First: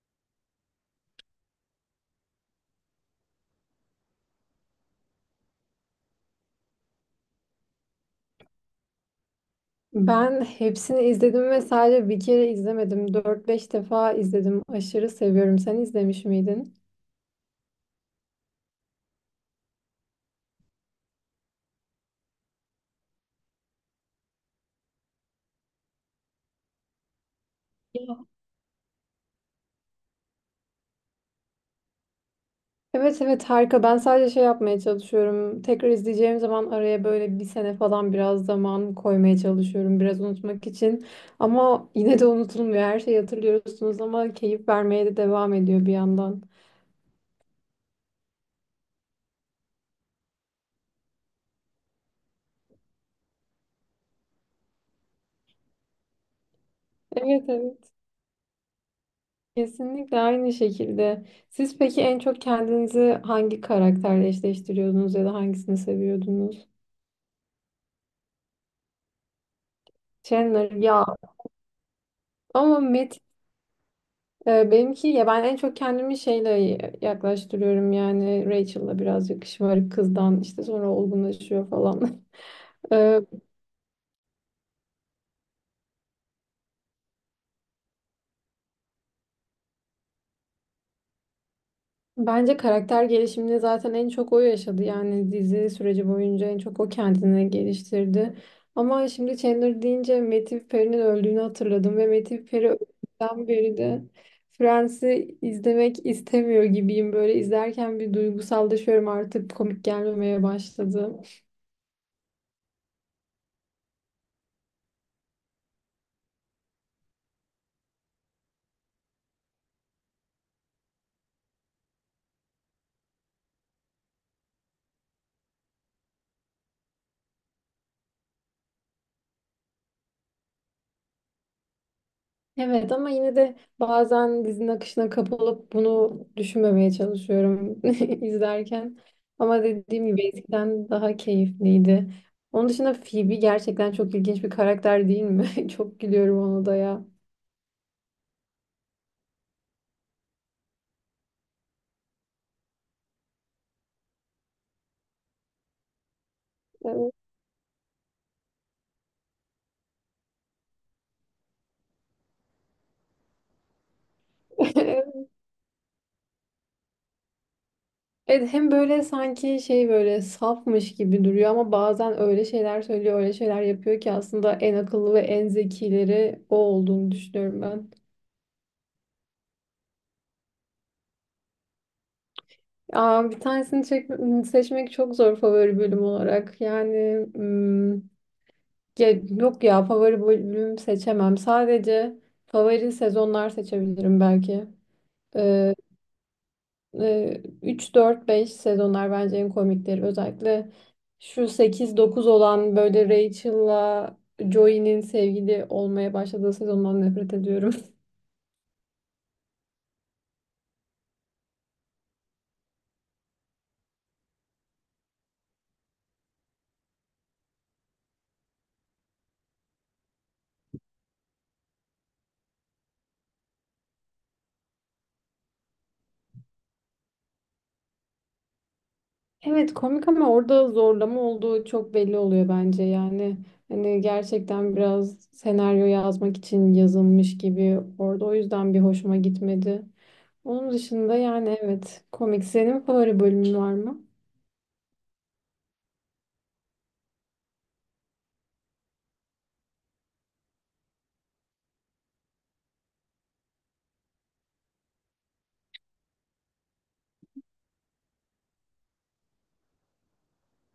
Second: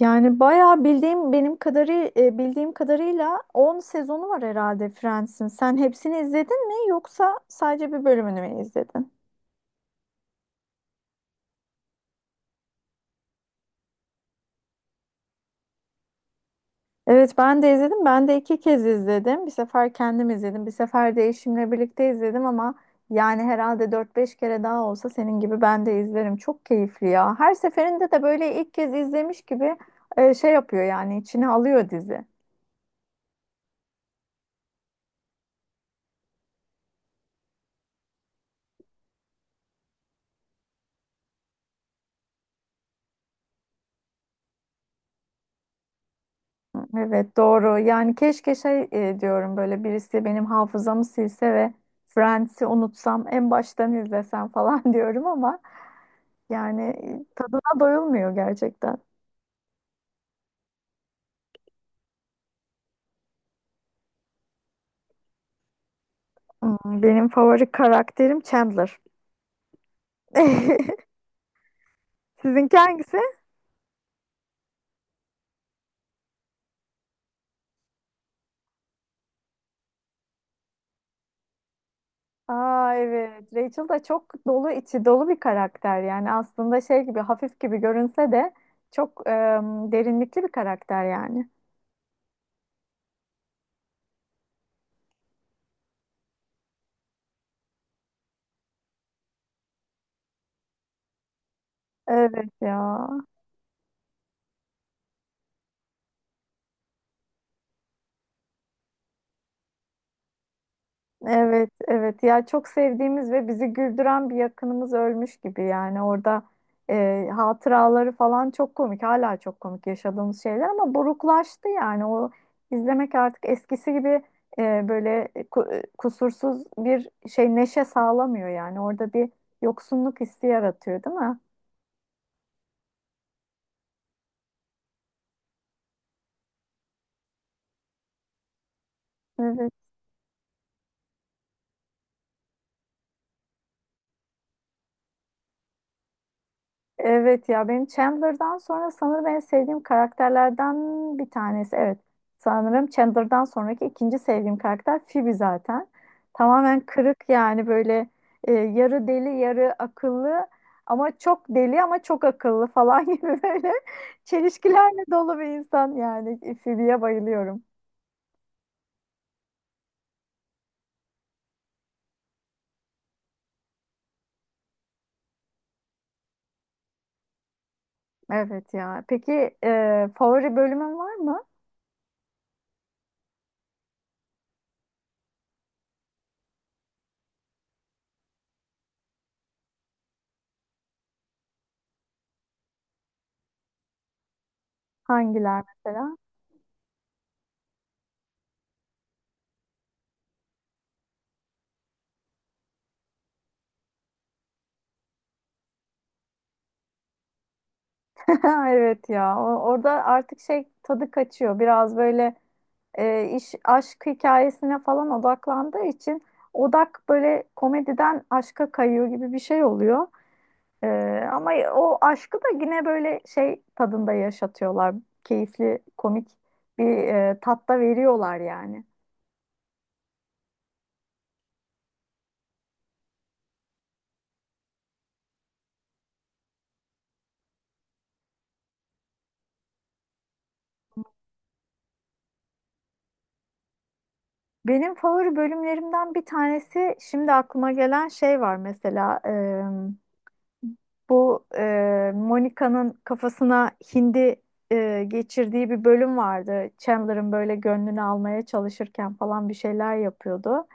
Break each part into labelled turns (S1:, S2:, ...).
S1: Yani bayağı bildiğim kadarıyla 10 sezonu var herhalde Friends'in. Sen hepsini izledin mi yoksa sadece bir bölümünü mü izledin?
S2: Ben hepsini izledim ve sadece bir kere izlemedim. Dört beş defa izledim. Aşırı seviyorum. Sen izlemiş miydin?
S1: Evet, ben de izledim. Ben de iki kez izledim. Bir sefer kendim izledim. Bir sefer de eşimle birlikte izledim ama yani herhalde dört beş kere daha olsa senin gibi ben de izlerim. Çok keyifli ya. Her seferinde de böyle ilk kez izlemiş gibi şey yapıyor, yani içine alıyor dizi.
S2: Evet, evet, harika. Ben sadece şey yapmaya çalışıyorum. Tekrar izleyeceğim zaman araya böyle bir sene falan biraz zaman koymaya çalışıyorum. Biraz unutmak için. Ama yine de unutulmuyor. Her şeyi hatırlıyorsunuz ama keyif vermeye de devam ediyor bir yandan.
S1: Evet, doğru. Yani keşke diyorum böyle birisi benim hafızamı silse ve Friends'i unutsam, en baştan izlesem falan diyorum ama yani
S2: Evet, evet.
S1: tadına doyulmuyor gerçekten.
S2: Kesinlikle aynı şekilde. Siz peki en çok kendinizi hangi karakterle eşleştiriyordunuz ya da hangisini seviyordunuz?
S1: Hmm, benim favori karakterim Chandler.
S2: Chandler ya,
S1: Sizinki
S2: ama
S1: hangisi?
S2: Matt. Benimki ya, ben en çok kendimi şeyle yaklaştırıyorum yani Rachel'la biraz yakışık kızdan işte sonra olgunlaşıyor falan.
S1: Aa,
S2: Ee,
S1: evet. Rachel da çok dolu, içi dolu bir karakter. Yani aslında şey gibi, hafif gibi görünse de çok derinlikli bir karakter yani.
S2: Bence karakter gelişimini zaten en çok o yaşadı yani dizi süreci boyunca en çok o kendini geliştirdi. Ama şimdi Chandler deyince Matthew Perry'nin öldüğünü hatırladım ve Matthew
S1: Evet
S2: Perry
S1: ya.
S2: öldükten beri de Friends'i izlemek istemiyor gibiyim, böyle izlerken bir duygusallaşıyorum, artık komik gelmemeye başladı.
S1: Evet, evet. Ya çok sevdiğimiz ve bizi güldüren bir yakınımız ölmüş gibi yani. Orada hatıraları falan çok komik. Hala çok komik yaşadığımız şeyler ama buruklaştı yani. O izlemek artık eskisi gibi e, böyle e, ku- e, kusursuz bir şey, neşe sağlamıyor yani. Orada bir yoksunluk hissi yaratıyor, değil mi?
S2: Evet, ama yine de bazen dizinin akışına kapılıp bunu düşünmemeye çalışıyorum izlerken. Ama dediğim gibi eskiden daha keyifliydi. Onun dışında Phoebe gerçekten çok ilginç bir karakter değil mi? Çok gülüyorum ona da ya.
S1: Evet ya, benim Chandler'dan sonra sanırım en sevdiğim karakterlerden bir tanesi. Evet, sanırım Chandler'dan sonraki ikinci sevdiğim karakter Phoebe zaten. Tamamen
S2: Evet.
S1: kırık yani, böyle yarı deli yarı akıllı, ama çok deli ama çok akıllı falan gibi, böyle çelişkilerle dolu bir insan yani. Phoebe'ye bayılıyorum.
S2: Evet, hem böyle sanki şey böyle safmış gibi duruyor ama bazen öyle şeyler söylüyor, öyle şeyler yapıyor ki aslında en akıllı ve en zekileri o olduğunu düşünüyorum.
S1: Evet ya, peki favori bölümün var mı?
S2: Aa, bir tanesini seçmek çok zor favori bölüm olarak. Yani ya, yok ya, favori bölüm seçemem. Sadece favori sezonlar seçebilirim belki.
S1: Hangiler
S2: Ee,
S1: mesela?
S2: 3, 4, 5 sezonlar bence en komikleri. Özellikle şu 8 9 olan böyle Rachel'la Joey'nin sevgili olmaya başladığı sezondan nefret ediyorum.
S1: Evet ya, orada artık şey, tadı kaçıyor biraz böyle. İş aşk hikayesine falan odaklandığı için odak böyle komediden aşka kayıyor gibi bir şey oluyor. E, Ama o aşkı da yine böyle şey tadında yaşatıyorlar. Keyifli, komik bir tatta veriyorlar yani.
S2: Evet komik, ama orada zorlama olduğu çok belli oluyor bence yani hani gerçekten biraz senaryo yazmak için yazılmış gibi orada, o yüzden bir hoşuma gitmedi. Onun
S1: Hı,
S2: dışında yani evet, komik. Senin favori bölümün var mı?
S1: benim favori bölümlerimden bir tanesi şimdi aklıma gelen şey var mesela, bu Monica'nın kafasına hindi geçirdiği bir bölüm vardı. Chandler'ın böyle gönlünü almaya çalışırken falan bir şeyler yapıyordu.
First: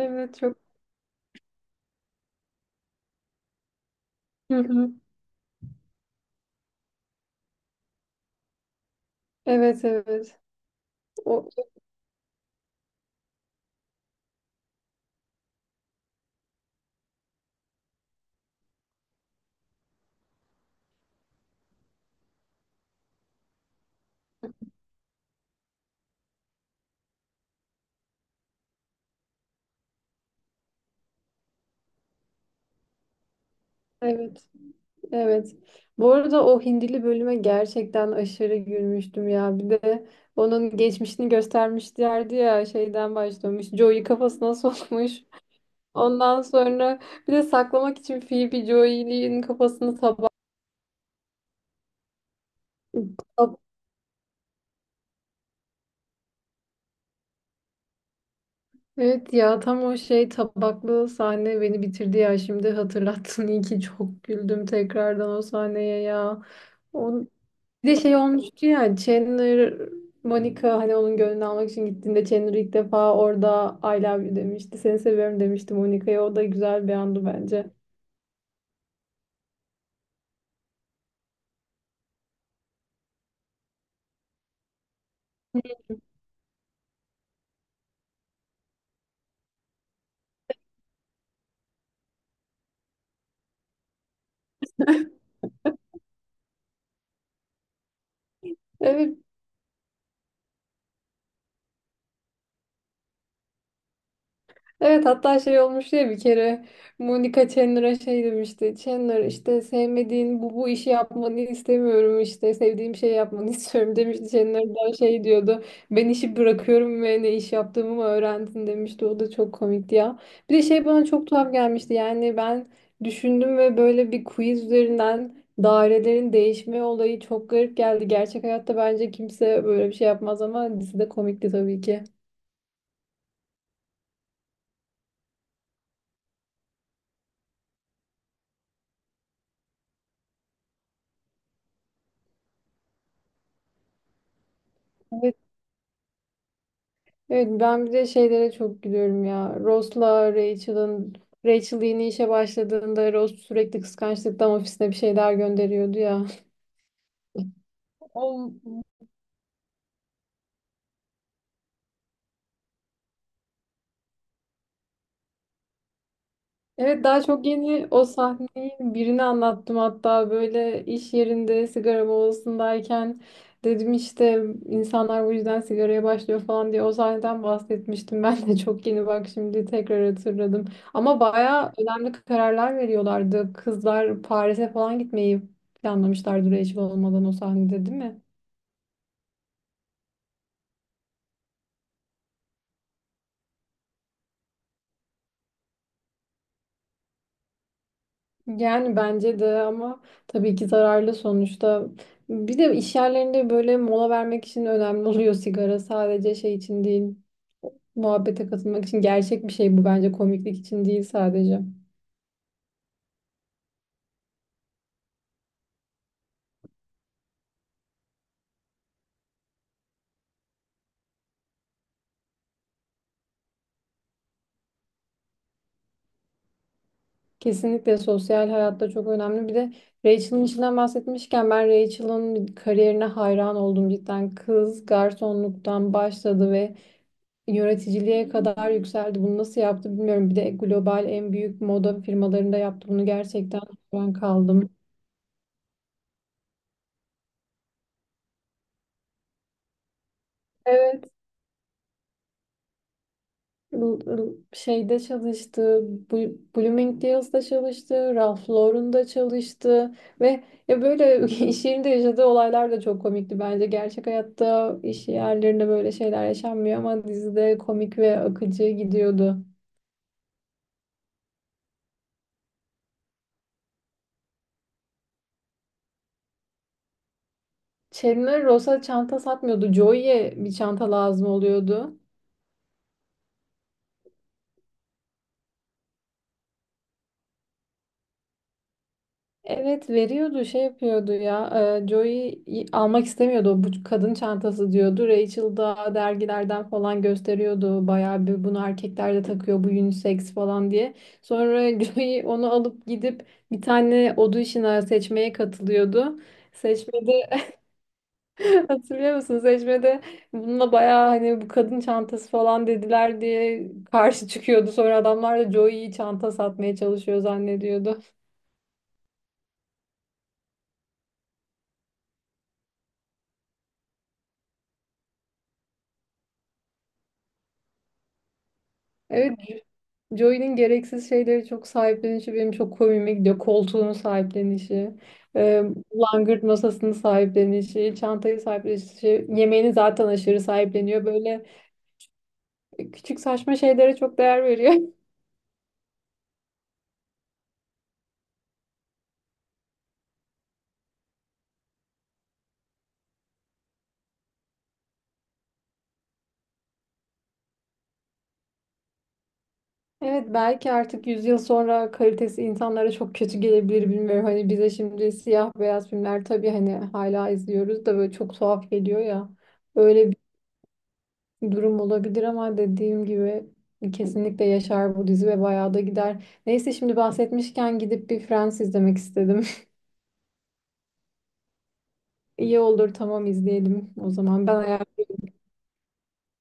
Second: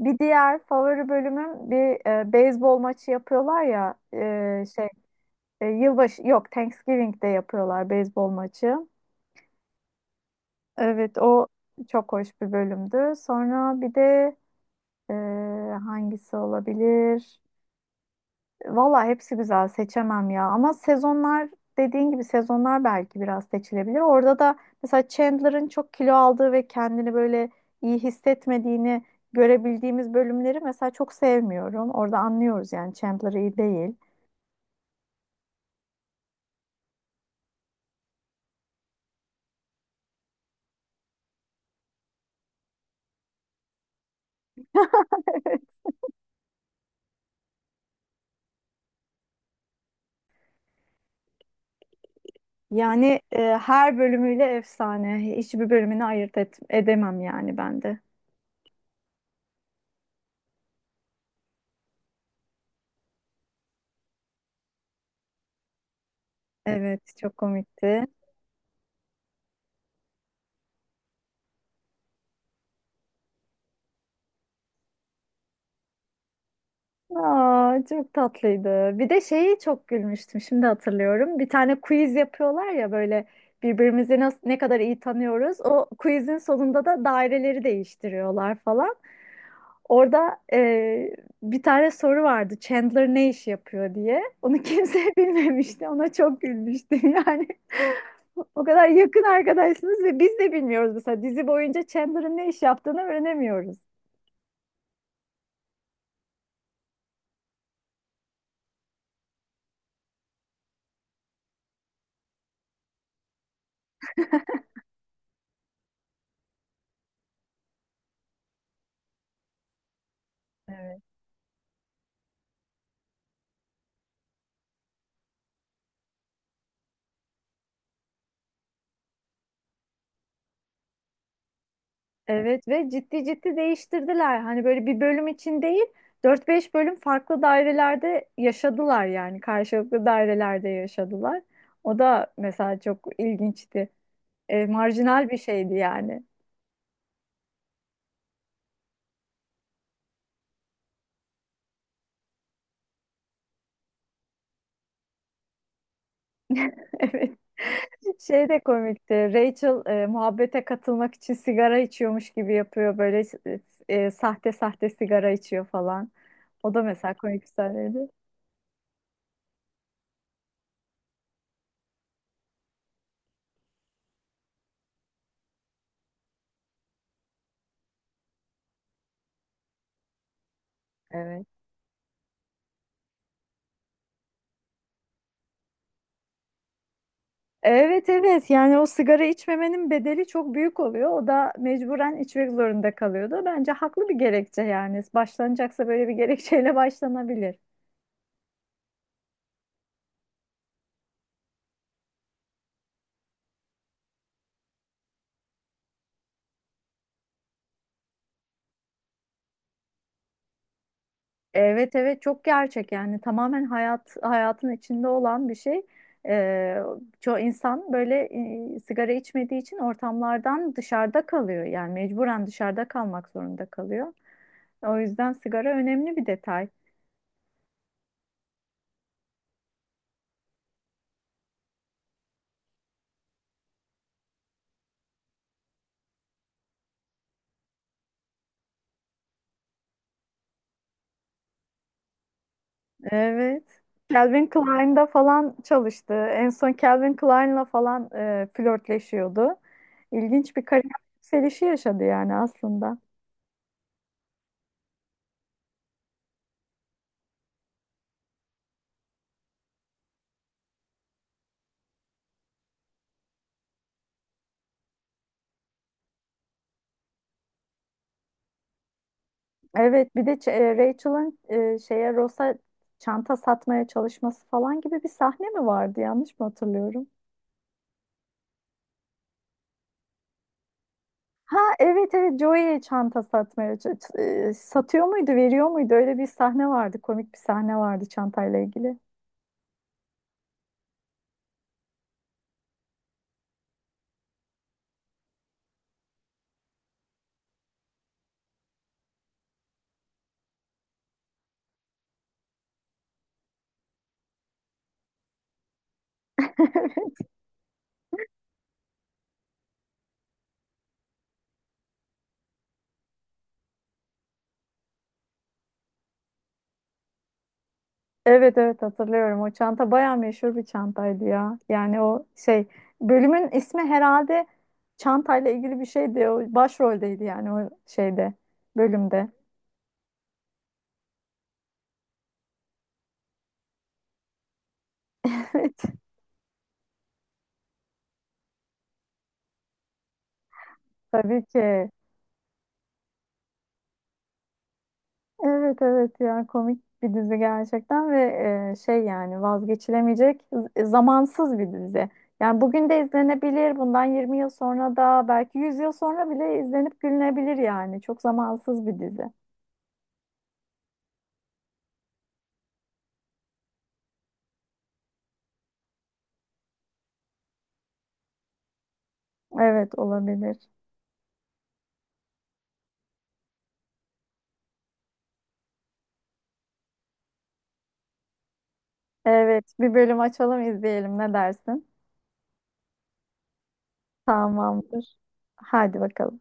S1: Bir
S2: çok.
S1: diğer favori bölümüm, bir beyzbol maçı yapıyorlar ya,
S2: Hı hı.
S1: yılbaşı yok, Thanksgiving'de yapıyorlar beyzbol maçı.
S2: Evet, evet.
S1: Evet, o
S2: O,
S1: çok hoş bir bölümdü. Sonra bir de Ee, hangisi olabilir? Valla hepsi güzel, seçemem ya. Ama sezonlar, dediğin gibi sezonlar belki biraz seçilebilir. Orada da mesela Chandler'ın çok kilo aldığı ve kendini böyle iyi hissetmediğini görebildiğimiz bölümleri mesela çok sevmiyorum. Orada anlıyoruz yani Chandler iyi değil.
S2: evet, evet. Bu arada o Hindili bölüme gerçekten aşırı gülmüştüm ya. Bir de onun geçmişini göstermişlerdi ya, şeyden başlamış. Joey kafasına sokmuş. Ondan sonra bir de saklamak için Phoebe Joy'nin kafasını tabak...
S1: Yani
S2: tab-
S1: her bölümüyle efsane. Hiçbir bölümünü edemem yani ben de.
S2: Evet ya, tam o şey tabaklı sahne beni bitirdi ya, şimdi hatırlattın, iyi ki çok güldüm tekrardan o sahneye ya.
S1: Evet,
S2: On...
S1: çok
S2: Bir de
S1: komikti.
S2: şey olmuştu ya, Chandler Monica hani onun gönlünü almak için gittiğinde, Chandler ilk defa orada I love you demişti. Seni seviyorum demişti Monica'ya. O da güzel bir andı bence.
S1: Aa, çok tatlıydı. Bir de şeyi çok gülmüştüm. Şimdi hatırlıyorum. Bir tane quiz yapıyorlar ya, böyle birbirimizi nasıl, ne kadar iyi tanıyoruz. O quizin sonunda da daireleri değiştiriyorlar falan. Orada bir tane soru vardı. Chandler ne iş yapıyor diye. Onu kimse bilmemişti. Ona çok gülmüştüm yani. O kadar
S2: Evet.
S1: yakın arkadaşsınız ve biz de bilmiyoruz, mesela dizi boyunca Chandler'ın ne iş yaptığını öğrenemiyoruz.
S2: Evet, hatta şey olmuştu ya bir kere, Monica Chandler'a şey demişti. Chandler, işte sevmediğin bu işi yapmanı istemiyorum, işte sevdiğim şey yapmanı istiyorum demişti. Chandler da şey diyordu. Ben işi bırakıyorum ve ne iş yaptığımı mı öğrendin demişti. O da çok komikti ya. Bir de şey bana çok tuhaf gelmişti. Yani ben düşündüm ve böyle bir quiz üzerinden dairelerin değişme olayı çok garip geldi. Gerçek hayatta bence kimse böyle bir şey yapmaz ama dizide komikti tabii ki.
S1: Evet, ve ciddi ciddi değiştirdiler. Hani böyle bir bölüm için değil, dört beş bölüm farklı dairelerde yaşadılar yani karşılıklı dairelerde yaşadılar. O da mesela çok ilginçti. Marjinal bir şeydi yani.
S2: Evet, ben bir de şeylere çok gülüyorum ya. Ross'la Rachel'ın, Rachel yeni işe başladığında Ross sürekli kıskançlıktan ofisine bir şeyler gönderiyordu ya.
S1: Evet. Şey de komikti. Rachel muhabbete katılmak için sigara içiyormuş gibi yapıyor. Böyle sahte sahte sigara içiyor falan. O da
S2: Evet,
S1: mesela
S2: daha
S1: komik bir
S2: çok yeni
S1: sahneydi.
S2: o sahneyi birini anlattım, hatta böyle iş yerinde sigara molasındayken dedim işte insanlar bu yüzden sigaraya başlıyor falan diye o sahneden bahsetmiştim. Ben de çok yeni, bak, şimdi tekrar hatırladım. Ama
S1: Evet.
S2: bayağı önemli kararlar veriyorlardı. Kızlar Paris'e falan gitmeyi planlamışlardı Rachel olmadan o sahnede, değil
S1: Evet,
S2: mi?
S1: evet, yani o sigara içmemenin bedeli çok büyük oluyor. O da mecburen içmek zorunda kalıyordu. Bence haklı bir gerekçe yani. Başlanacaksa böyle bir gerekçeyle başlanabilir.
S2: Yani bence de, ama tabii ki zararlı sonuçta. Bir de iş yerlerinde böyle mola vermek için önemli oluyor sigara. Sadece şey için değil, muhabbete katılmak için gerçek bir şey bu bence, komiklik için değil sadece.
S1: Evet evet, çok gerçek yani, tamamen hayat, hayatın içinde olan bir şey. Ee, Çoğu insan böyle sigara içmediği için ortamlardan dışarıda kalıyor. Yani mecburen dışarıda kalmak zorunda kalıyor. O yüzden sigara önemli bir detay.
S2: Kesinlikle sosyal hayatta çok önemli. Bir de Rachel'ın içinden bahsetmişken, ben Rachel'ın kariyerine hayran oldum cidden. Kız garsonluktan başladı ve yöneticiliğe kadar yükseldi. Bunu nasıl yaptı bilmiyorum. Bir de global en büyük moda firmalarında yaptı. Bunu gerçekten
S1: Evet.
S2: ben
S1: Calvin
S2: kaldım.
S1: Klein'da falan çalıştı. En son Calvin Klein'la falan flörtleşiyordu. İlginç bir kariyer
S2: Evet.
S1: yükselişi yaşadı yani aslında.
S2: Şeyde çalıştı, Bloomingdale's'da çalıştı, Ralph Lauren'da çalıştı ve ya böyle iş yerinde yaşadığı olaylar da çok komikti bence. Gerçek hayatta iş yerlerinde böyle şeyler yaşanmıyor ama dizide komik ve akıcı gidiyordu.
S1: Evet, bir de Rachel'ın şeye, Ross'a çanta satmaya çalışması falan gibi bir sahne mi vardı? Yanlış mı hatırlıyorum?
S2: Chandler Ross'a çanta satmıyordu, Joey'e bir çanta lazım
S1: Ha
S2: oluyordu.
S1: evet evet, Joey çanta satmaya satıyor muydu, veriyor muydu, öyle bir sahne vardı, komik bir sahne vardı çantayla ilgili.
S2: Evet veriyordu, şey yapıyordu ya, Joey almak istemiyordu, bu kadın çantası diyordu, Rachel da dergilerden falan gösteriyordu bayağı, bir bunu erkekler de takıyor, bu unisex falan diye sonra Joey onu alıp gidip bir tane audition'a, seçmeye katılıyordu, seçmede hatırlıyor musun seçmede, bununla bayağı hani bu kadın çantası falan dediler diye karşı çıkıyordu, sonra adamlar da Joey'yi çanta satmaya çalışıyor zannediyordu.
S1: Evet evet, hatırlıyorum. O çanta bayağı meşhur bir çantaydı ya. Yani o şey, bölümün ismi herhalde çantayla ilgili bir şeydi. O başroldeydi yani, o bölümde.
S2: Evet, Joey'nin gereksiz şeyleri çok sahiplenişi benim çok komiğime gidiyor. Koltuğunu sahiplenişi, e,
S1: Evet,
S2: langırt masasını sahiplenişi, çantayı sahiplenişi, şey, yemeğini zaten aşırı sahipleniyor.
S1: tabii
S2: Böyle
S1: ki.
S2: küçük saçma şeylere çok değer veriyor.
S1: Evet evet ya, komik bir dizi gerçekten ve yani vazgeçilemeyecek, zamansız bir dizi. Yani bugün de izlenebilir. Bundan 20 yıl sonra da, belki 100 yıl sonra bile izlenip gülünebilir yani. Çok zamansız bir dizi.
S2: Evet, belki artık 100 yıl sonra kalitesi insanlara çok kötü gelebilir, bilmiyorum. Hani bize şimdi siyah beyaz filmler tabii hani hala izliyoruz da böyle çok tuhaf geliyor ya.
S1: Evet,
S2: Öyle
S1: olabilir.
S2: durum olabilir ama dediğim gibi kesinlikle yaşar bu dizi ve bayağı da gider. Neyse, şimdi bahsetmişken gidip bir Friends izlemek istedim.
S1: Evet, bir bölüm açalım izleyelim, ne dersin?
S2: İyi olur, tamam, izleyelim o zaman. Ben
S1: Tamamdır. Hadi bakalım.